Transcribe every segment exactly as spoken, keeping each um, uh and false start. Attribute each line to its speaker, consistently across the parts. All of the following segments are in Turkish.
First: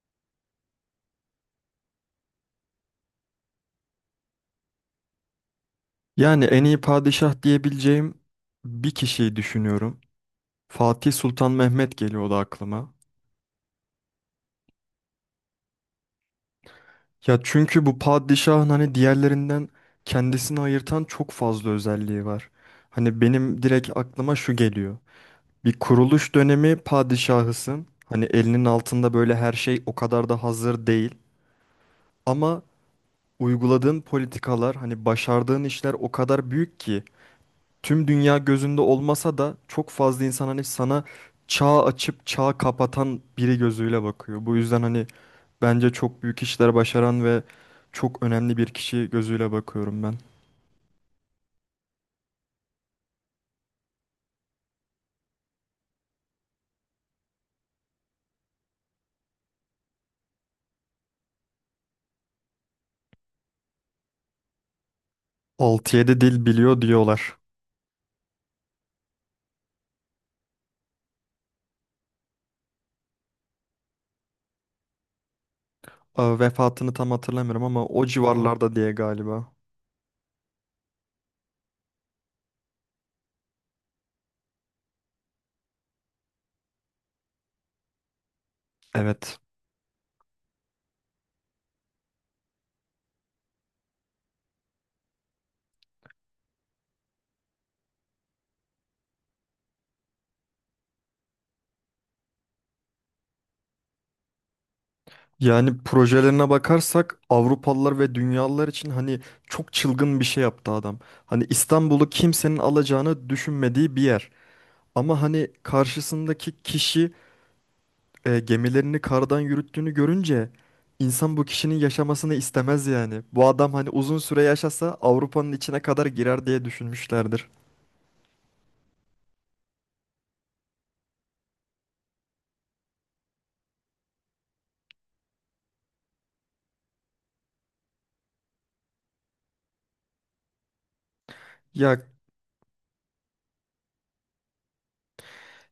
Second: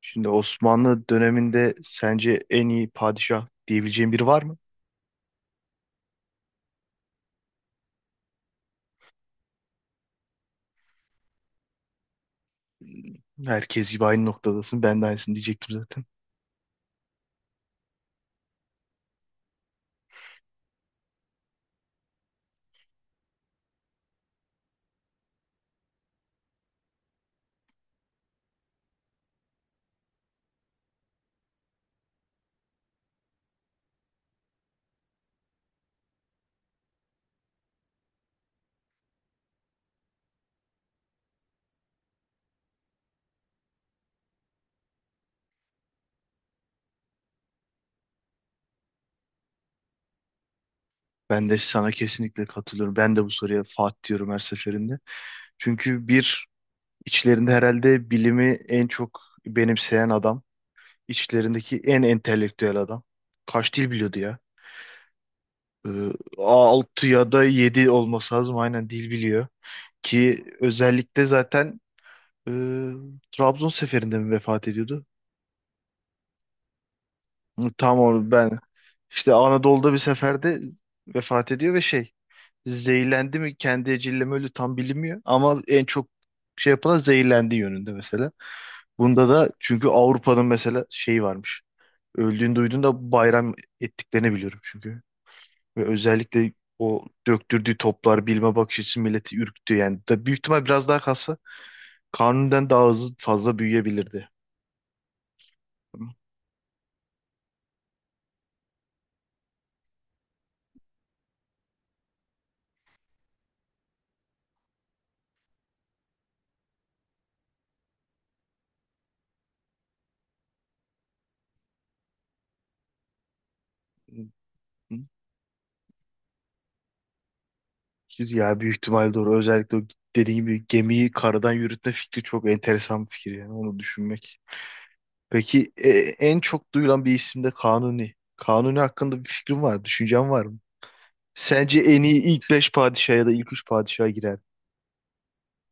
Speaker 1: Şimdi Osmanlı döneminde sence en iyi padişah diyebileceğin biri var mı?
Speaker 2: Yani en iyi padişah diyebileceğim bir kişiyi düşünüyorum. Fatih Sultan Mehmet geliyordu aklıma.
Speaker 1: Herkes gibi aynı noktadasın. Ben de aynısını diyecektim zaten.
Speaker 2: Ya çünkü bu padişahın hani diğerlerinden kendisini ayırtan çok fazla özelliği var. Hani benim direkt aklıma şu geliyor. Bir kuruluş dönemi padişahısın. Hani elinin altında böyle her şey o kadar da hazır değil. Ama uyguladığın politikalar, hani başardığın işler o kadar büyük ki tüm dünya gözünde olmasa da çok fazla insan hani sana çağ açıp çağ kapatan biri gözüyle bakıyor. Bu yüzden hani bence çok büyük işler başaran ve çok önemli bir kişi gözüyle bakıyorum ben.
Speaker 1: Ben de sana kesinlikle katılıyorum. Ben de bu soruya Fatih diyorum her seferinde. Çünkü bir içlerinde herhalde bilimi en çok benimseyen adam. İçlerindeki en entelektüel adam. Kaç dil biliyordu ya? Ee,
Speaker 2: Altı yedi dil biliyor
Speaker 1: altı ya
Speaker 2: diyorlar.
Speaker 1: da yedi olması lazım. Aynen dil biliyor. Ki özellikle zaten e, Trabzon seferinde mi vefat ediyordu?
Speaker 2: Aa, vefatını tam hatırlamıyorum ama
Speaker 1: Tam
Speaker 2: o
Speaker 1: onu ben
Speaker 2: civarlarda diye
Speaker 1: işte
Speaker 2: galiba.
Speaker 1: Anadolu'da bir seferde vefat ediyor ve şey zehirlendi mi kendi eceliyle mi öldü tam bilinmiyor ama en çok şey yapılan zehirlendiği yönünde mesela. Bunda
Speaker 2: Evet.
Speaker 1: da çünkü Avrupa'nın mesela şeyi varmış. Öldüğünü duyduğunda bayram ettiklerini biliyorum çünkü. Ve özellikle o döktürdüğü toplar bilme bakış açısı milleti ürktü yani. Da büyük ihtimal biraz daha kalsa Kanuni'den daha hızlı fazla büyüyebilirdi.
Speaker 2: Yani
Speaker 1: Tamam.
Speaker 2: projelerine bakarsak Avrupalılar ve dünyalılar için hani çok çılgın bir şey yaptı adam. Hani İstanbul'u kimsenin alacağını düşünmediği bir yer. Ama hani karşısındaki kişi e, gemilerini kardan yürüttüğünü görünce insan bu kişinin yaşamasını istemez yani. Bu adam hani uzun süre
Speaker 1: Hı.
Speaker 2: yaşasa Avrupa'nın içine kadar girer diye düşünmüşlerdir.
Speaker 1: Ya büyük ihtimal doğru. Özellikle o dediğim gibi gemiyi karadan yürütme fikri çok enteresan bir fikir yani onu düşünmek. Peki e, en çok duyulan bir isim de Kanuni. Kanuni hakkında bir fikrin var, düşüncen var mı? Sence
Speaker 2: Ya
Speaker 1: en iyi ilk beş padişah ya da ilk üç padişaha girer mi?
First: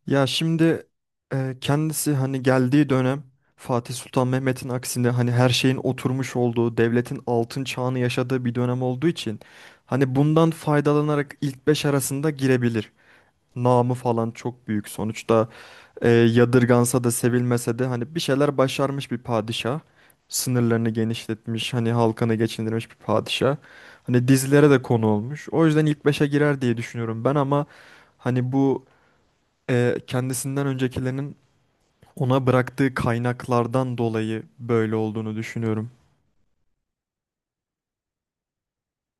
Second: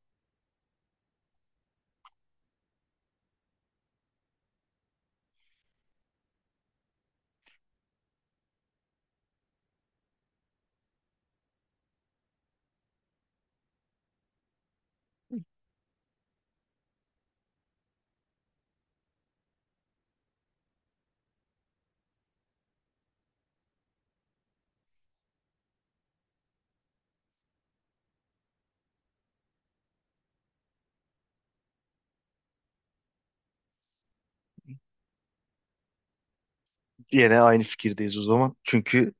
Speaker 2: ya şimdi e, kendisi hani geldiği dönem Fatih Sultan Mehmet'in aksine hani her şeyin oturmuş olduğu, devletin altın çağını yaşadığı bir dönem olduğu için hani bundan faydalanarak ilk beş arasında girebilir. Namı falan çok büyük. Sonuçta e, yadırgansa da sevilmese de hani bir şeyler başarmış bir padişah. Sınırlarını genişletmiş, hani halkını geçindirmiş bir padişah. Hani dizilere de konu olmuş. O yüzden ilk beşe girer diye düşünüyorum ben ama hani bu e, kendisinden öncekilerin ona bıraktığı kaynaklardan dolayı böyle olduğunu düşünüyorum.
Speaker 1: Yine aynı fikirdeyiz o zaman. Çünkü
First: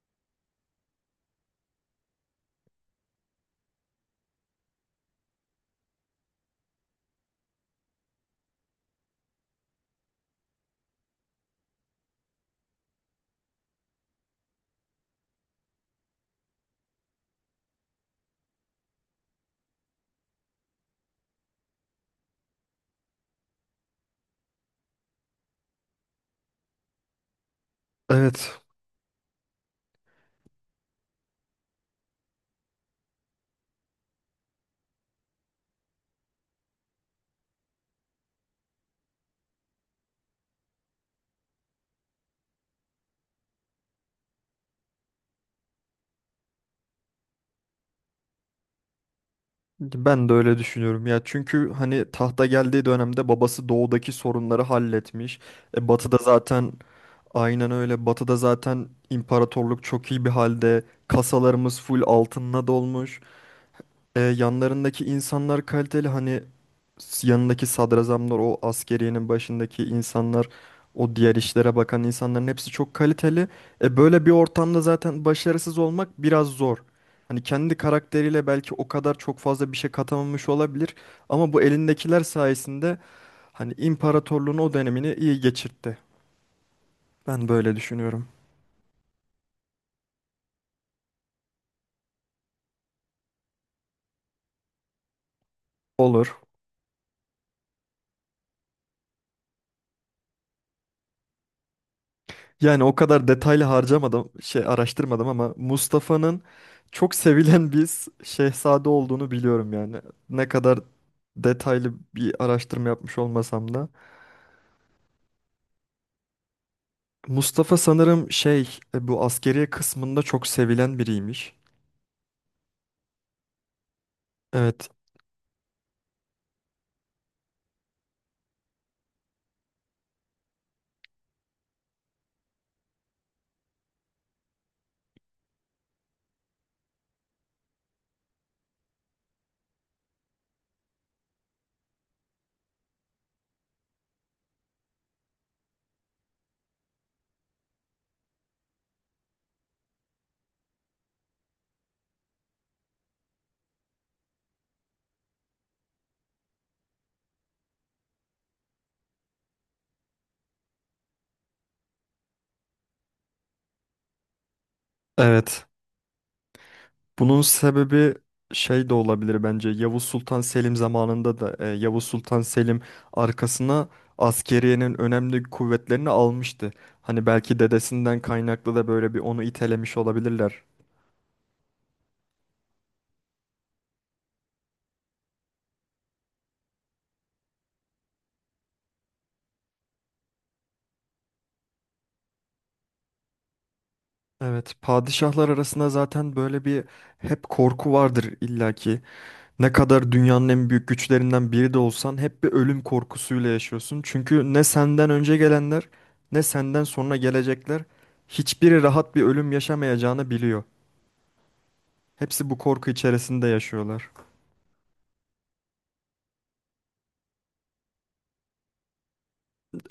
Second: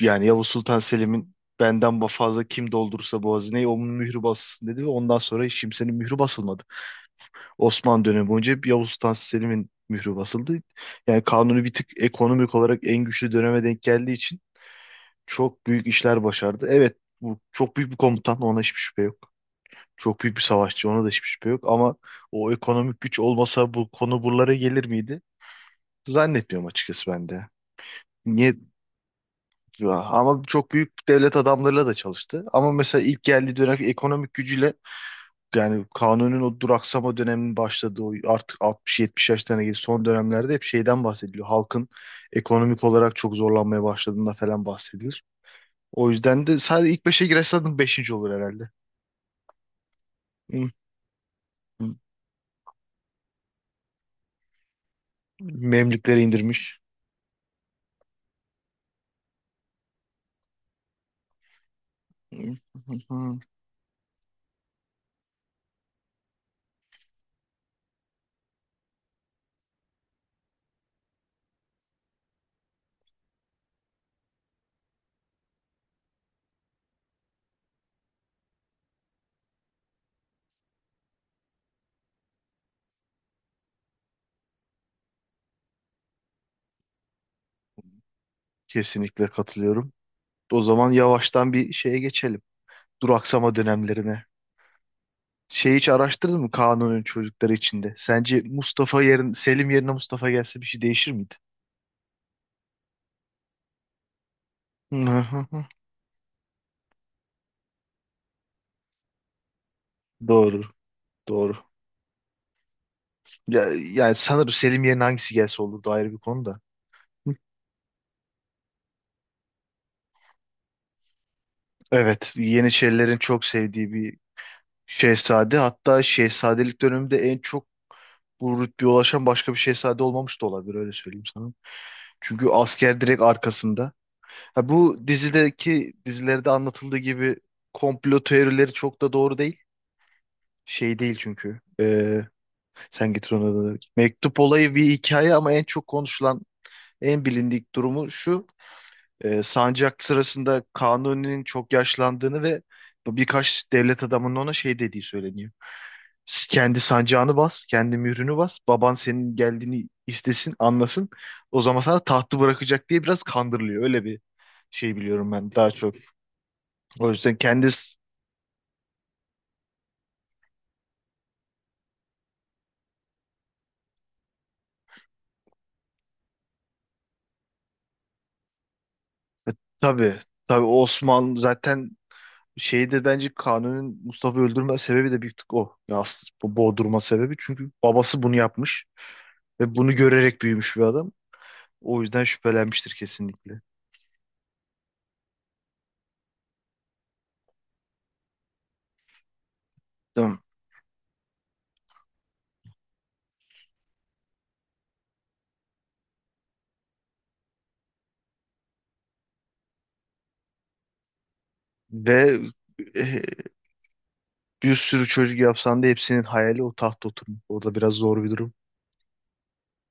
Speaker 1: yani Yavuz Sultan Selim'in benden ba- fazla kim doldurursa bu hazineyi onun mührü basılsın dedi ve ondan sonra hiç kimsenin mührü basılmadı. Osmanlı dönemi boyunca hep Yavuz Sultan Selim'in mührü basıldı. Yani Kanuni bir tık ekonomik olarak en güçlü döneme denk geldiği için çok büyük işler başardı. Evet bu çok büyük bir komutan, ona hiçbir şüphe yok. Çok büyük bir savaşçı, ona da hiçbir şüphe yok ama o ekonomik güç olmasa bu konu buralara gelir miydi? Zannetmiyorum açıkçası ben de. Niye?
Speaker 2: Evet.
Speaker 1: Ama çok büyük devlet adamlarıyla da çalıştı. Ama mesela ilk geldiği dönem ekonomik gücüyle yani Kanun'un o duraksama döneminin başladığı o artık altmış yetmiş yaşlarına geldiği son dönemlerde hep şeyden bahsediliyor. Halkın ekonomik olarak çok zorlanmaya başladığında falan bahsedilir. O yüzden de sadece ilk beşe girerse zaten beşinci olur herhalde.
Speaker 2: Ben de öyle
Speaker 1: Hı,
Speaker 2: düşünüyorum ya çünkü
Speaker 1: hı.
Speaker 2: hani tahta geldiği dönemde babası doğudaki sorunları halletmiş. E, batıda
Speaker 1: Memlükleri
Speaker 2: zaten
Speaker 1: indirmiş.
Speaker 2: aynen öyle. Batı'da zaten imparatorluk çok iyi bir halde. Kasalarımız full
Speaker 1: Hı,
Speaker 2: altınla
Speaker 1: hı,
Speaker 2: dolmuş.
Speaker 1: hı.
Speaker 2: Ee, yanlarındaki insanlar kaliteli. Hani s- yanındaki sadrazamlar, o askeriyenin başındaki insanlar, o diğer işlere bakan insanların hepsi çok kaliteli. E böyle bir ortamda zaten başarısız olmak biraz zor. Hani kendi karakteriyle belki o kadar çok fazla bir şey katamamış olabilir. Ama bu elindekiler sayesinde hani imparatorluğun o dönemini iyi geçirtti. Ben böyle düşünüyorum.
Speaker 1: Kesinlikle katılıyorum. O zaman yavaştan bir şeye geçelim. Duraksama dönemlerine. Şey hiç
Speaker 2: Olur.
Speaker 1: araştırdın mı Kanun'un çocukları içinde? Sence Mustafa yerin Selim yerine Mustafa gelse bir şey değişir miydi?
Speaker 2: Yani o kadar detaylı harcamadım, şey
Speaker 1: Hı
Speaker 2: araştırmadım
Speaker 1: hı
Speaker 2: ama
Speaker 1: hı.
Speaker 2: Mustafa'nın çok sevilen bir s- şehzade olduğunu biliyorum yani. Ne
Speaker 1: Doğru.
Speaker 2: kadar
Speaker 1: Doğru.
Speaker 2: detaylı bir araştırma yapmış
Speaker 1: Ya,
Speaker 2: olmasam da.
Speaker 1: yani sanırım Selim yerine hangisi gelse olurdu ayrı bir konu da.
Speaker 2: Mustafa sanırım şey e, bu askeriye kısmında çok sevilen biriymiş.
Speaker 1: Evet, Yeniçerilerin çok sevdiği bir
Speaker 2: Evet,
Speaker 1: şehzade. Hatta şehzadelik döneminde en çok bu rütbeye ulaşan başka bir şehzade olmamış da olabilir, öyle söyleyeyim sana. Çünkü asker direkt arkasında. Ha, bu dizideki dizilerde anlatıldığı gibi komplo teorileri çok da doğru değil. Şey değil çünkü. Ee, sen getir onu da. Mektup olayı bir hikaye ama en çok konuşulan, en bilindik durumu şu. E, sancak sırasında Kanuni'nin çok yaşlandığını ve birkaç devlet adamının ona şey dediği söyleniyor. "S- Kendi sancağını bas, kendi mührünü bas. Baban senin geldiğini istesin, anlasın. O zaman sana tahtı bırakacak" diye biraz kandırılıyor. Öyle bir şey biliyorum ben
Speaker 2: evet.
Speaker 1: daha çok. O yüzden
Speaker 2: Bunun
Speaker 1: kendi e,
Speaker 2: sebebi şey de olabilir bence. Yavuz Sultan Selim zamanında da e, Yavuz Sultan Selim arkasına askeriyenin önemli kuvvetlerini almıştı. Hani belki dedesinden kaynaklı da böyle bir onu itelemiş
Speaker 1: tabii
Speaker 2: olabilirler.
Speaker 1: tabii Osmanlı zaten şeydir, bence Kanuni'nin Mustafa'yı öldürme sebebi de büyük tık o. Ya aslında bu boğdurma sebebi çünkü babası bunu yapmış ve bunu görerek büyümüş bir adam. O yüzden şüphelenmiştir kesinlikle.
Speaker 2: Evet, padişahlar arasında zaten böyle bir hep korku vardır illaki. Ne kadar
Speaker 1: Değil mi?
Speaker 2: dünyanın en büyük güçlerinden biri de olsan hep bir ölüm korkusuyla yaşıyorsun. Çünkü ne senden önce gelenler ne senden sonra gelecekler hiçbiri rahat bir ölüm yaşamayacağını biliyor.
Speaker 1: Ve
Speaker 2: Hepsi bu korku
Speaker 1: e,
Speaker 2: içerisinde yaşıyorlar.
Speaker 1: bir sürü çocuk yapsan da hepsinin hayali o tahta oturmak. Orada biraz zor bir durum.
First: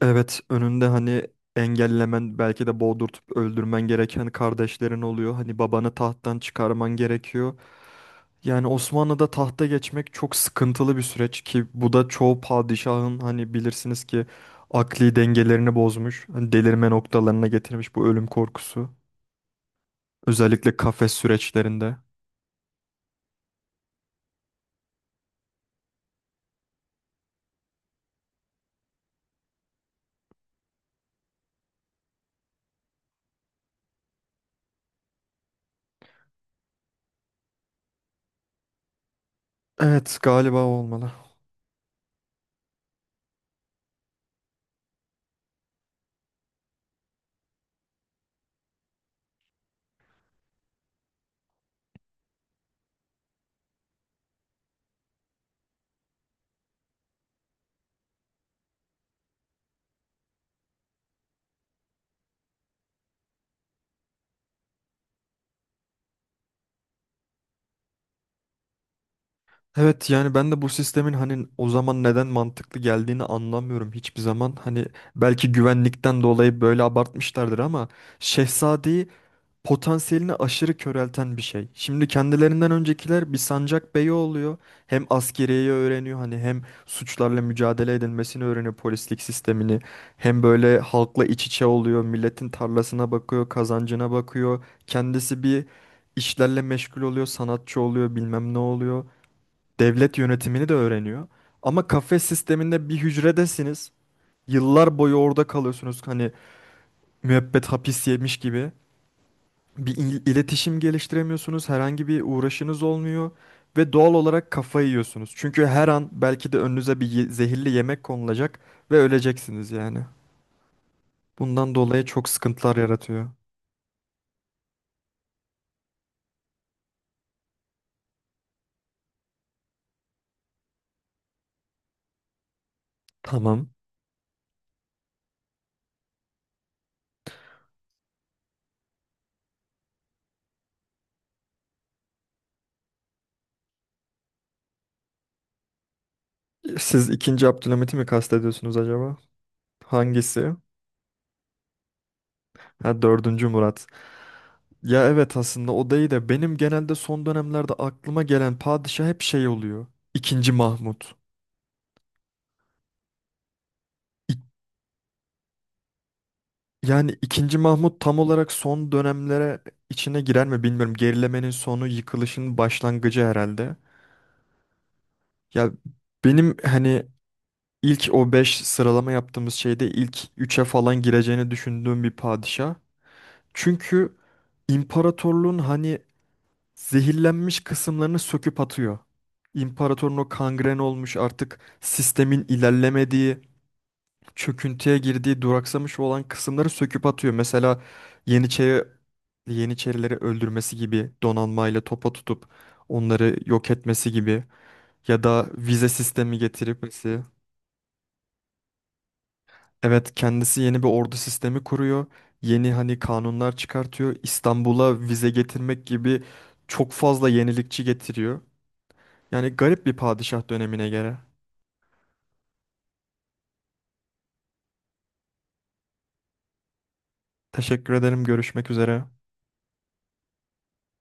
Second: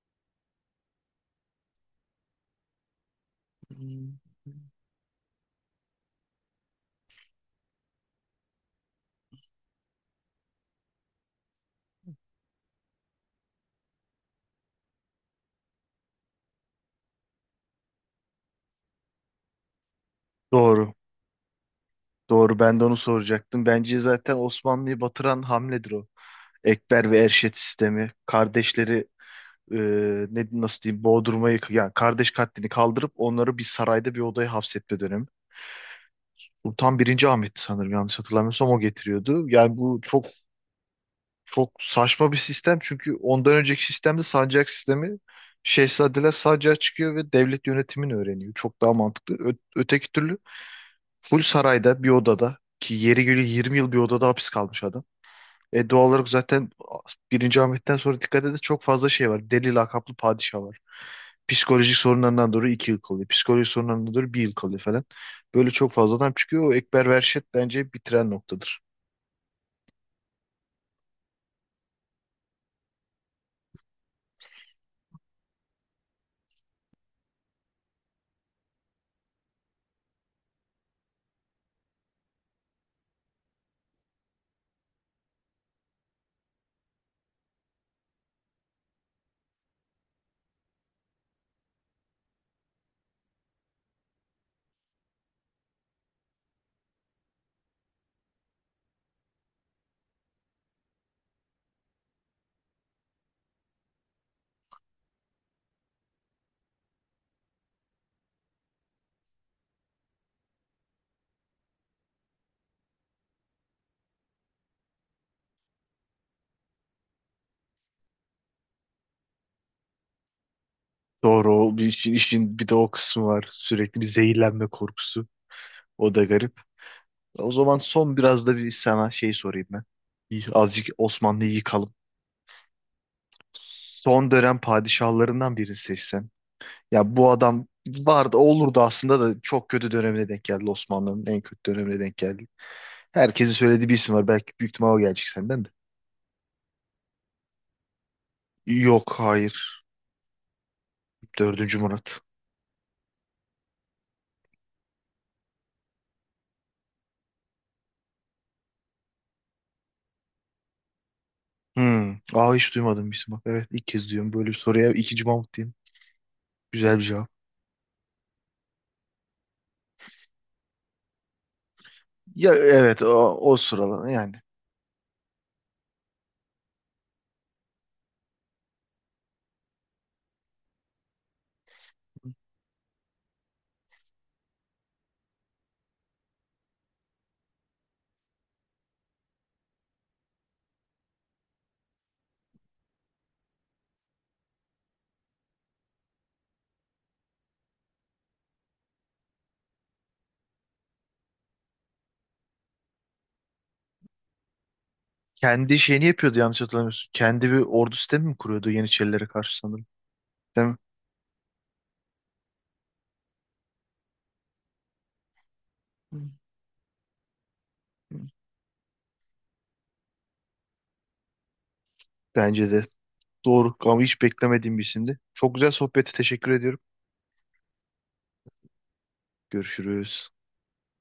Speaker 2: Evet, önünde hani engellemen belki de boğdurtup öldürmen
Speaker 1: Hmm.
Speaker 2: gereken kardeşlerin oluyor. Hani babanı tahttan çıkarman gerekiyor. Yani Osmanlı'da tahta geçmek çok sıkıntılı bir süreç ki bu da çoğu padişahın hani bilirsiniz ki akli dengelerini bozmuş. Hani delirme noktalarına getirmiş bu ölüm korkusu. Özellikle
Speaker 1: Doğru.
Speaker 2: kafes süreçlerinde.
Speaker 1: Doğru. Ben de onu soracaktım. Bence zaten Osmanlı'yı batıran hamledir o. Ekber ve Erşet sistemi. Kardeşleri e, ne nasıl diyeyim, boğdurmayı yani kardeş katlini kaldırıp onları bir sarayda bir odaya hapsetme dönemi. Bu tam birinci Ahmet'ti sanırım, yanlış hatırlamıyorsam o getiriyordu. Yani bu
Speaker 2: Evet,
Speaker 1: çok
Speaker 2: galiba o olmalı.
Speaker 1: çok saçma bir sistem çünkü ondan önceki sistemde sancak sistemi, şehzadeler sancağa çıkıyor ve devlet yönetimini öğreniyor. Çok daha mantıklı. Ö- öteki türlü full sarayda bir odada, ki yeri geliyor yirmi yıl bir odada hapis kalmış adam. E doğal olarak zaten birinci Ahmet'ten sonra dikkat edin çok fazla şey var. Deli lakaplı padişah var. Psikolojik sorunlarından dolayı iki yıl kalıyor. Psikolojik sorunlarından dolayı bir yıl kalıyor falan. Böyle çok fazla adam çıkıyor. O Ekber Verşet bence bitiren noktadır.
Speaker 2: Evet yani ben de bu sistemin hani o zaman neden mantıklı geldiğini anlamıyorum hiçbir zaman. Hani belki güvenlikten dolayı böyle abartmışlardır ama Şehzade'yi potansiyelini aşırı körelten bir şey. Şimdi kendilerinden öncekiler bir sancak beyi oluyor. Hem askeriyeyi öğreniyor hani hem suçlarla mücadele edilmesini öğreniyor polislik sistemini. Hem böyle halkla iç içe oluyor. Milletin tarlasına bakıyor, kazancına bakıyor. Kendisi bir işlerle meşgul oluyor, sanatçı oluyor, bilmem ne oluyor devlet yönetimini de öğreniyor. Ama kafes sisteminde bir hücredesiniz. Yıllar boyu orada kalıyorsunuz. Hani müebbet hapis yemiş gibi. Bir il- iletişim geliştiremiyorsunuz. Herhangi bir uğraşınız olmuyor. Ve doğal olarak kafayı yiyorsunuz. Çünkü her an belki de önünüze bir ye- zehirli yemek konulacak ve öleceksiniz yani.
Speaker 1: Doğru
Speaker 2: Bundan
Speaker 1: o bir
Speaker 2: dolayı
Speaker 1: işin,
Speaker 2: çok
Speaker 1: işin bir de
Speaker 2: sıkıntılar
Speaker 1: o kısmı
Speaker 2: yaratıyor.
Speaker 1: var. Sürekli bir zehirlenme korkusu. O da garip. O zaman son biraz da bir sana şey sorayım ben. Bir- Azıcık Osmanlı'yı yıkalım.
Speaker 2: Tamam.
Speaker 1: Son dönem padişahlarından birini seçsen. Ya bu adam vardı, olurdu aslında da çok kötü dönemine denk geldi, Osmanlı'nın en kötü dönemine denk geldi. Herkesin söylediği bir isim var. Belki büyük ihtimal o gelecek senden de.
Speaker 2: Siz ikinci Abdülhamit'i mi kastediyorsunuz acaba?
Speaker 1: Yok, hayır.
Speaker 2: Hangisi?
Speaker 1: Dördüncü Murat.
Speaker 2: Ha, dördüncü Murat. Ya evet aslında o değil de benim genelde son dönemlerde aklıma gelen padişah hep şey oluyor. İkinci Mahmut.
Speaker 1: Hmm. Aa, hiç duymadım bir isim bak. Evet, ilk kez duyuyorum.
Speaker 2: İk-
Speaker 1: Böyle bir soruya ikinci Mahmut diyeyim. Güzel bir
Speaker 2: Yani
Speaker 1: cevap.
Speaker 2: ikinci Mahmut tam olarak son dönemlere içine girer mi bilmiyorum. Gerilemenin sonu,
Speaker 1: Ya
Speaker 2: yıkılışın
Speaker 1: evet,
Speaker 2: başlangıcı
Speaker 1: o, o
Speaker 2: herhalde.
Speaker 1: sıralar yani.
Speaker 2: Ya benim hani ilk o beş sıralama yaptığımız şeyde ilk üçe falan gireceğini düşündüğüm bir padişah. Çünkü imparatorluğun hani zehirlenmiş kısımlarını söküp atıyor. İmparatorun o kangren olmuş artık sistemin ilerlemediği, çöküntüye girdiği, duraksamış olan kısımları söküp atıyor. Mesela Yeniçeri, Yeniçerileri öldürmesi gibi donanmayla topa tutup onları yok etmesi gibi ya da
Speaker 1: Kendi
Speaker 2: vize
Speaker 1: şeyini
Speaker 2: sistemi
Speaker 1: yapıyordu, yanlış hatırlamıyorsun.
Speaker 2: getirmesi.
Speaker 1: Kendi bir ordu sistemi mi kuruyordu Yeniçerilere karşı sanırım.
Speaker 2: Evet, kendisi
Speaker 1: Değil mi?
Speaker 2: yeni bir ordu sistemi kuruyor. Yeni hani kanunlar çıkartıyor. İstanbul'a vize getirmek
Speaker 1: Hı
Speaker 2: gibi çok fazla yenilikçi
Speaker 1: hı.
Speaker 2: getiriyor. Yani garip bir padişah dönemine göre.
Speaker 1: Bence de. Doğru, ama hiç beklemediğim bir isimdi. Çok güzel sohbeti teşekkür ediyorum.
Speaker 2: Teşekkür ederim. Görüşmek üzere.
Speaker 1: Görüşürüz.